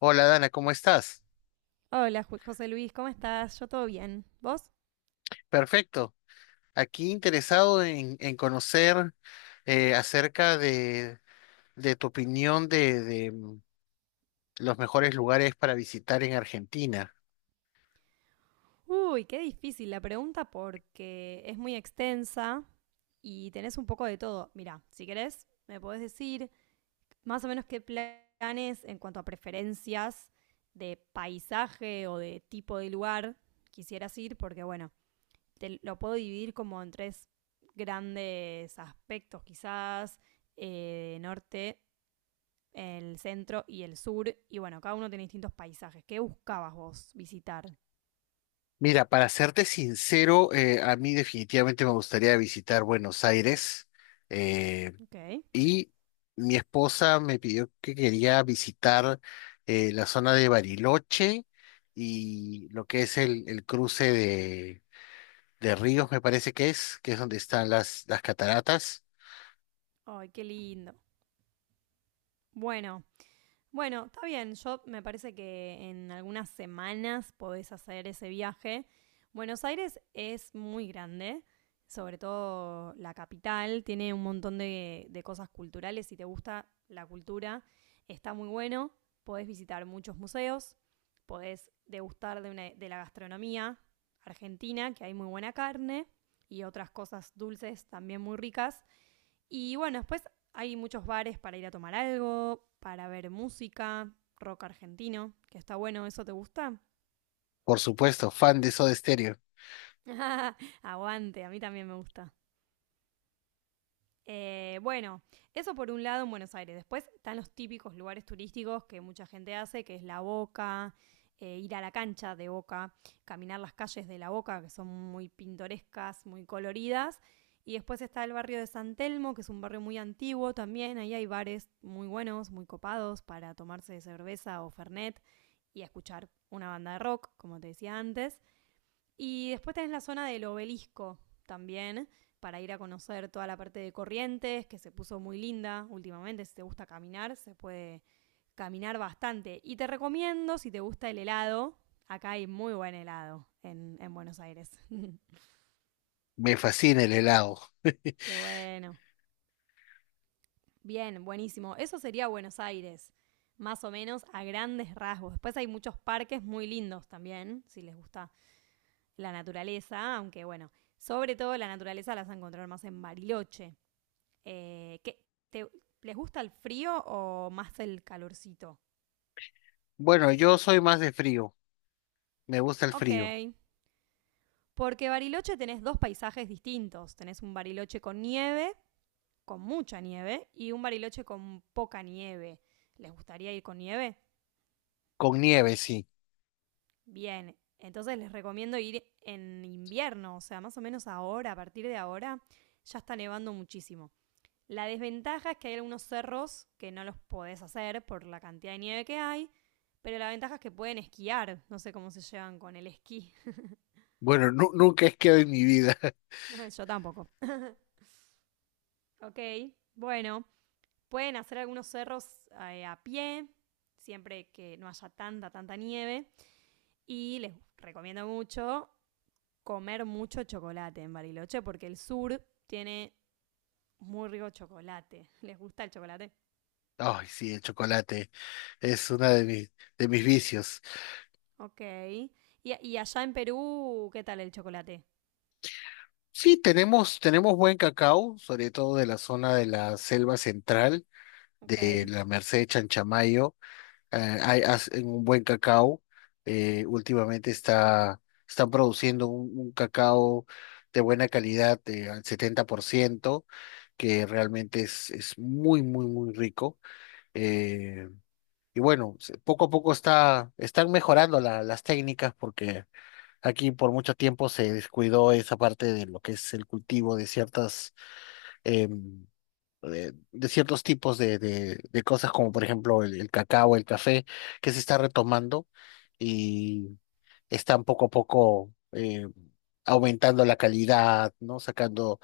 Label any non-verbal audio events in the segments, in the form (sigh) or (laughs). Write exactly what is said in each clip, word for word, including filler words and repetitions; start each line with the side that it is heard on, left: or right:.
left: Hola Dana, ¿cómo estás?
right: Hola, Ju- José Luis, ¿cómo estás? Yo todo bien. ¿Vos?
left: Perfecto. Aquí interesado en, en conocer eh, acerca de, de tu opinión de, de, mm, los mejores lugares para visitar en Argentina.
right: Uy, qué difícil la pregunta porque es muy extensa y tenés un poco de todo. Mira, si querés, me podés decir más o menos qué planes en cuanto a preferencias de paisaje o de tipo de lugar quisieras ir, porque bueno, te lo puedo dividir como en tres grandes aspectos, quizás eh, norte, el centro y el sur. Y bueno, cada uno tiene distintos paisajes. ¿Qué buscabas vos visitar?
left: Mira, para serte sincero, eh, a mí definitivamente me gustaría visitar Buenos Aires. eh,
right: Ok.
left: Y mi esposa me pidió que quería visitar eh, la zona de Bariloche y lo que es el, el cruce de, de ríos, me parece que es, que es donde están las, las cataratas.
right: Ay, qué lindo. Bueno, bueno, está bien. Yo me parece que en algunas semanas podés hacer ese viaje. Buenos Aires es muy grande, sobre todo la capital. Tiene un montón de, de cosas culturales. Si te gusta la cultura, está muy bueno. Podés visitar muchos museos. Podés degustar de, una- de la gastronomía argentina, que hay muy buena carne y otras cosas dulces también muy ricas. Y bueno, después hay muchos bares para ir a tomar algo, para ver música, rock argentino, que está bueno, ¿eso te gusta?
left: Por supuesto, fan de Soda Stereo.
right: (laughs) Aguante, a mí también me gusta. Eh, bueno, eso por un lado en Buenos Aires. Después están los típicos lugares turísticos que mucha gente hace, que es la Boca, eh, ir a la cancha de Boca, caminar las calles de la Boca, que son muy pintorescas, muy coloridas. Y después está el barrio de San Telmo, que es un barrio muy antiguo también. Ahí hay bares muy buenos, muy copados para tomarse cerveza o fernet y escuchar una banda de rock, como te decía antes. Y después tenés la zona del obelisco también, para ir a conocer toda la parte de Corrientes, que se puso muy linda últimamente. Si te gusta caminar, se puede caminar bastante. Y te recomiendo, si te gusta el helado, acá hay muy buen helado en, en Buenos Aires. (laughs)
left: Me fascina el helado. (laughs)
right: Qué bueno. Bien, buenísimo. Eso sería Buenos Aires, más o menos a grandes rasgos. Después hay muchos parques muy lindos también, si les gusta la naturaleza, aunque bueno, sobre todo la naturaleza la vas a encontrar más en Bariloche. Eh, ¿qué- te- ¿Les gusta el frío o más el calorcito?
left: Bueno, yo soy más de frío. Me gusta el
right: Ok.
left: frío.
right: Porque Bariloche tenés dos paisajes distintos. Tenés un Bariloche con nieve, con mucha nieve, y un Bariloche con poca nieve. ¿Les gustaría ir con nieve?
left: Con nieve, sí.
right: Bien. Entonces les recomiendo ir en invierno, o sea, más o menos ahora, a partir de ahora, ya está nevando muchísimo. La desventaja es que hay algunos cerros que no los podés hacer por la cantidad de nieve que hay, pero la ventaja es que pueden esquiar. No sé cómo se llevan con el esquí.
left: Bueno, nu- nunca he quedado en mi vida. (laughs)
right: (laughs) Yo tampoco. Ok, bueno, pueden hacer algunos cerros eh, a pie, siempre que no haya tanta, tanta nieve. Y les recomiendo mucho comer mucho chocolate en Bariloche, porque el sur tiene muy rico chocolate. (laughs) ¿Les gusta el chocolate?
left: Ay, sí, el chocolate es uno de mis, de mis vicios.
right: Ok. ¿Y, y allá en Perú qué tal el chocolate?
left: Sí, tenemos, tenemos buen cacao, sobre todo de la zona de la selva central,
right: Ok.
left: de la Merced Chanchamayo. Eh, hay, hacen un buen cacao. eh, últimamente está, están produciendo un, un cacao de buena calidad, eh, al setenta por ciento, que realmente es, es muy, muy, muy rico. eh, y bueno, se- poco a poco está, están mejorando la- las técnicas porque aquí por mucho tiempo se descuidó esa parte de lo que es el cultivo de ciertas em, de, de ciertos tipos de, de, de cosas, como por ejemplo el, el cacao, el café, que se está retomando y están poco a poco eh, aumentando la calidad, ¿no? Sacando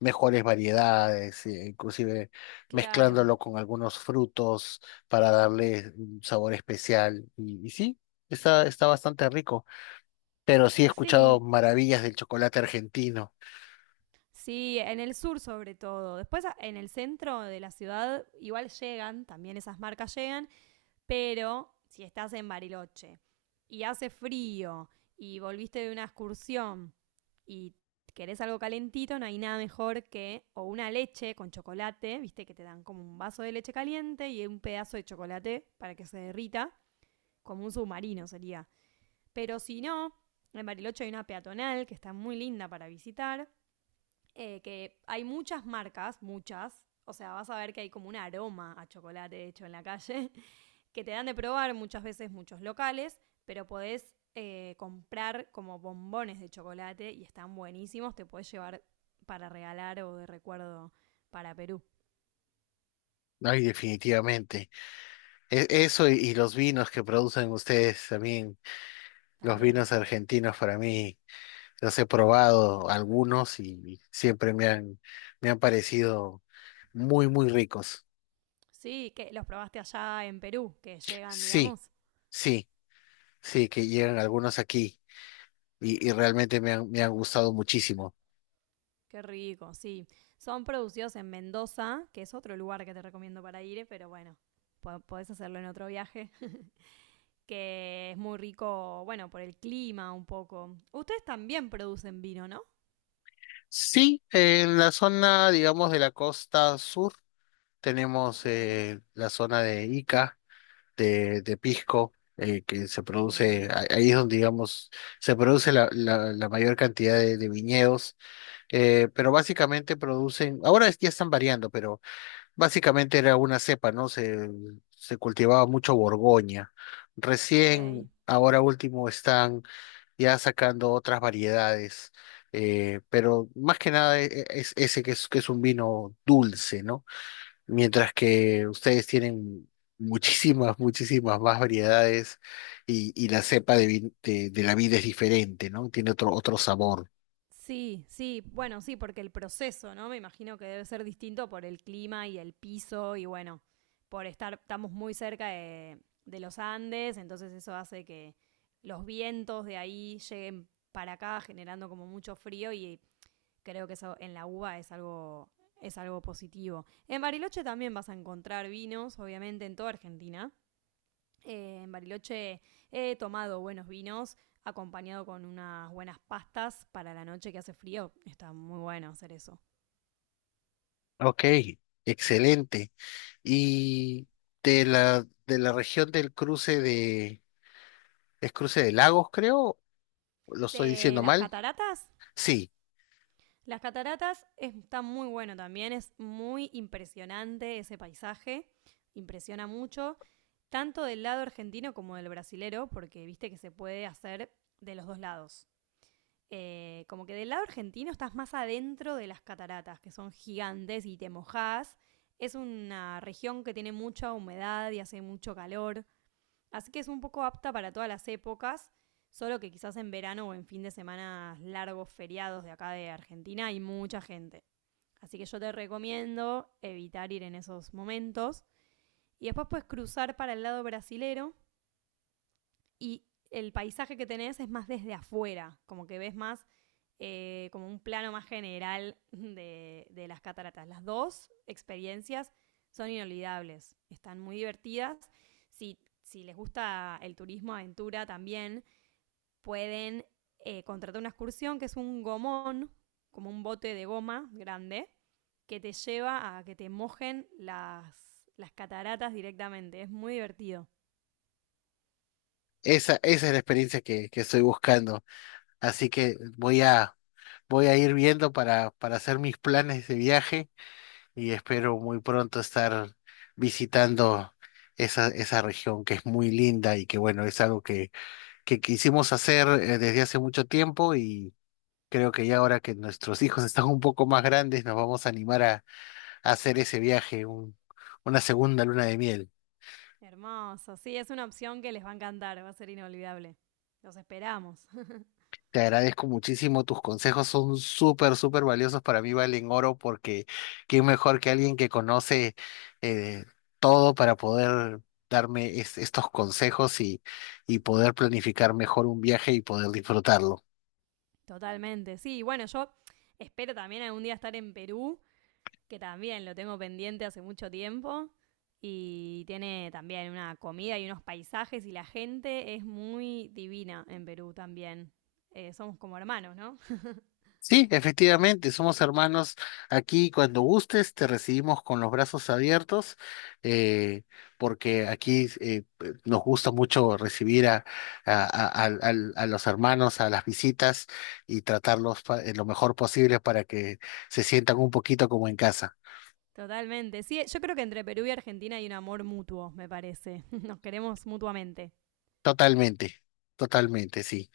left: mejores variedades, eh, inclusive
right: Claro.
left: mezclándolo con algunos frutos para darle un sabor especial. Y, y sí, está, está bastante rico. Pero sí, he escuchado
right: Sí,
left: maravillas del chocolate argentino.
right: sí, en el sur sobre todo. Después a- en el centro de la ciudad igual llegan, también esas marcas llegan, pero si estás en Bariloche y hace frío y volviste de una excursión y querés algo calentito, no hay nada mejor que o una leche con chocolate, viste que te dan como un vaso de leche caliente y un pedazo de chocolate para que se derrita, como un submarino sería. Pero si no, en Bariloche hay una peatonal que está muy linda para visitar, eh, que hay muchas marcas, muchas. O sea, vas a ver que hay como un aroma a chocolate de hecho en la calle, (laughs) que te dan de probar muchas veces muchos locales, pero podés eh, comprar como bombones de chocolate y están buenísimos, te podés llevar para regalar o de recuerdo para Perú
left: Ay, definitivamente. E- Eso y, y los vinos que producen ustedes también, los
right: también.
left: vinos argentinos para mí, los he probado algunos y siempre me han, me han parecido muy, muy ricos.
right: Sí, que los probaste allá en Perú, que llegan,
left: Sí,
right: digamos.
left: sí, sí, que llegan algunos aquí y, y realmente me han, me han gustado muchísimo.
right: Qué rico, sí. Son producidos en Mendoza, que es otro lugar que te recomiendo para ir, pero bueno, po- podés hacerlo en otro viaje. (laughs) Que es muy rico, bueno, por el clima un poco. Ustedes también producen vino, ¿no?
left: Sí, en la zona, digamos, de la costa sur
right: Ok.
left: tenemos eh, la zona de Ica de, de pisco, eh, que se
right: Uh,
left: produce, a- ahí es donde digamos se produce la, la, la mayor cantidad de, de viñedos, eh, pero básicamente producen, ahora es- ya están variando, pero básicamente era una cepa, ¿no? Se, se cultivaba mucho Borgoña.
right: ok.
left: Recién, ahora último, están ya sacando otras variedades, eh, pero más que nada e- e- es ese, que es, que es un vino dulce, ¿no? Mientras que ustedes tienen muchísimas, muchísimas más variedades y, y la cepa de, vi- de, de la vida es diferente, ¿no? Tiene otro, otro sabor.
right: Sí, sí, bueno, sí, porque el proceso, ¿no? Me imagino que debe ser distinto por el clima y el piso y bueno, por estar, estamos muy cerca de, de los Andes, entonces eso hace que los vientos de ahí lleguen para acá generando como mucho frío y creo que eso en la uva es algo, es algo positivo. En Bariloche también vas a encontrar vinos, obviamente, en toda Argentina. Eh, en Bariloche he tomado buenos vinos acompañado con unas buenas pastas para la noche que hace frío. Está muy bueno hacer eso.
left: Ok, excelente. Y de la, de la región del cruce de, es cruce de lagos, creo, ¿lo estoy
right: De
left: diciendo
right: las
left: mal?
right: cataratas.
left: Sí,
right: Las cataratas está muy bueno también, es muy impresionante ese paisaje, impresiona mucho, tanto del lado argentino como del brasilero, porque viste que se puede hacer de los dos lados. Eh, como que del lado argentino estás más adentro de las cataratas, que son gigantes y te mojás. Es una región que tiene mucha humedad y hace mucho calor, así que es un poco apta para todas las épocas, solo que quizás en verano o en fin de semana largos feriados de acá de Argentina hay mucha gente. Así que yo te recomiendo evitar ir en esos momentos. Y después puedes cruzar para el lado brasilero, y el paisaje que tenés es más desde afuera, como que ves más eh, como un plano más general de, de las cataratas. Las dos experiencias son inolvidables, están muy divertidas. Si, si les gusta el turismo aventura también, pueden eh, contratar una excursión que es un gomón, como un bote de goma grande, que te lleva a que te mojen las, las cataratas directamente. Es muy divertido.
left: esa, esa es la experiencia que, que estoy buscando. Así que voy a, voy a ir viendo para, para hacer mis planes de viaje y espero muy pronto estar visitando esa, esa región que es muy linda y que bueno, es algo que, que quisimos hacer eh, desde hace mucho tiempo y creo que ya ahora que nuestros hijos (laughs) están un poco más grandes nos vamos a animar a, a hacer ese viaje, un- una segunda luna de miel.
right: Hermoso, sí, es una opción que les va a encantar, va a ser inolvidable. Los esperamos. (laughs)
left: Te agradezco muchísimo, tus consejos son súper, súper valiosos para mí, valen oro, porque quién mejor que alguien que conoce eh, todo para poder darme es- estos consejos y, y poder planificar mejor un viaje y poder disfrutarlo.
right: Totalmente. Sí, bueno, yo espero también algún día estar en Perú, que también lo tengo pendiente hace mucho tiempo. Y tiene también una comida y unos paisajes y la gente es muy divina en Perú también. Eh, somos como hermanos, ¿no?
left: Sí, efectivamente, somos hermanos aquí. Cuando gustes, te recibimos con los brazos abiertos, eh, porque aquí eh, eh, nos gusta mucho recibir a, a- a- al- al- a los hermanos, a las visitas y tratarlos pa- eh, lo mejor posible para que se sientan un poquito como en casa.
right: Totalmente. Sí, yo creo que entre Perú y Argentina hay un amor mutuo, me parece. (laughs) Nos queremos mutuamente.
left: Totalmente, totalmente, sí.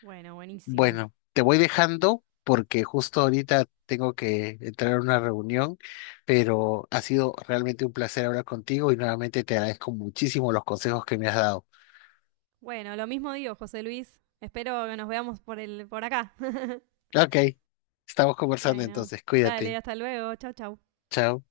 right: Bueno, buenísimo.
left: Bueno, te voy dejando porque justo ahorita tengo que entrar a una reunión, pero ha sido realmente un placer hablar contigo y nuevamente te agradezco muchísimo los consejos que me has dado.
right: Bueno, lo mismo digo, José Luis. Espero que nos veamos por el, por acá. (laughs)
left: Ok, estamos conversando
right: Bueno,
left: entonces,
right: dale,
left: cuídate.
right: hasta luego. Chau, chau.
left: Chao.